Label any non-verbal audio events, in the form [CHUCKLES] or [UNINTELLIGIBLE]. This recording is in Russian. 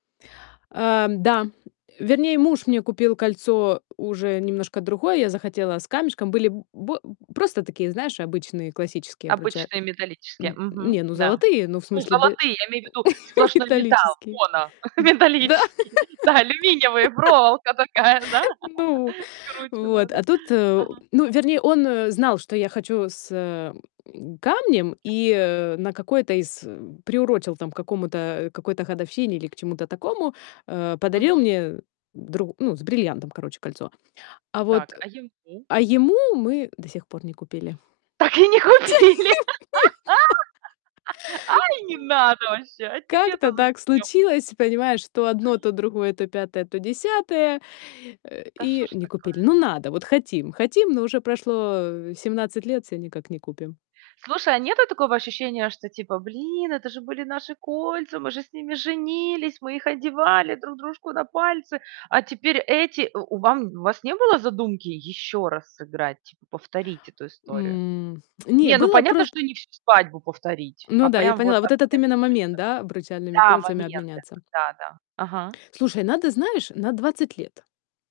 Эм, да. Вернее, муж мне купил кольцо уже немножко другое. Я захотела с камешком. Были б бэ просто такие, знаешь, обычные классические обруча Обычные а, металлические. н Мгм, не, ну, да. золотые, ну, в Ну смысле бе золотые. Я имею в виду [CHUCKLES] сплошной металл, металлические. моно, М. Да. металлические. Да, алюминиевые, проволока такая, да, [LAUGHS] Ну, скрученная, вот, да. а тут, э, Ага. ну, вернее, он, э, знал, что я хочу с, э, [GRUNTS] камнем Я и, обычно одна. э, на какой-то из, э, приурочил там к какому-то, э, какой-то годовщине или к чему-то такому, э, подарил Мгм. мне дру ну, с бриллиантом, короче, кольцо. А вот, Так, э а ему? а ему мы до сих пор не купили. Так и не Ц [UNINTELLIGIBLE] нет, да. купили. А, и не надо вообще. Ну. А Как-то тебе-то так зачем? случилось, понимаешь, то одно, то другое, то пятое, то десятое, э. Да что И ж не купили. такое. Ну надо, вот хотим хотим, но уже прошло, э, 17 лет, всё никак не купим. Слушай, а нету такого ощущения, что типа: "Блин, это же были наши кольца, мы же с ними женились, мы их одевали друг дружку на пальцы, а теперь эти" у у вам у вас не было задумки ещё раз сыграть, типа, повторить эту историю? М, [TSK] не, Не, ну, было понятно, просто что не всю свадьбу повторить, Ну а да, я прям вот поняла, вот этот обмен именно кольцами. момент, да, обручальными Да, кольцами момент обменяться. этот, да-да. Ага. Слушай, надо, знаешь, на 20 лет.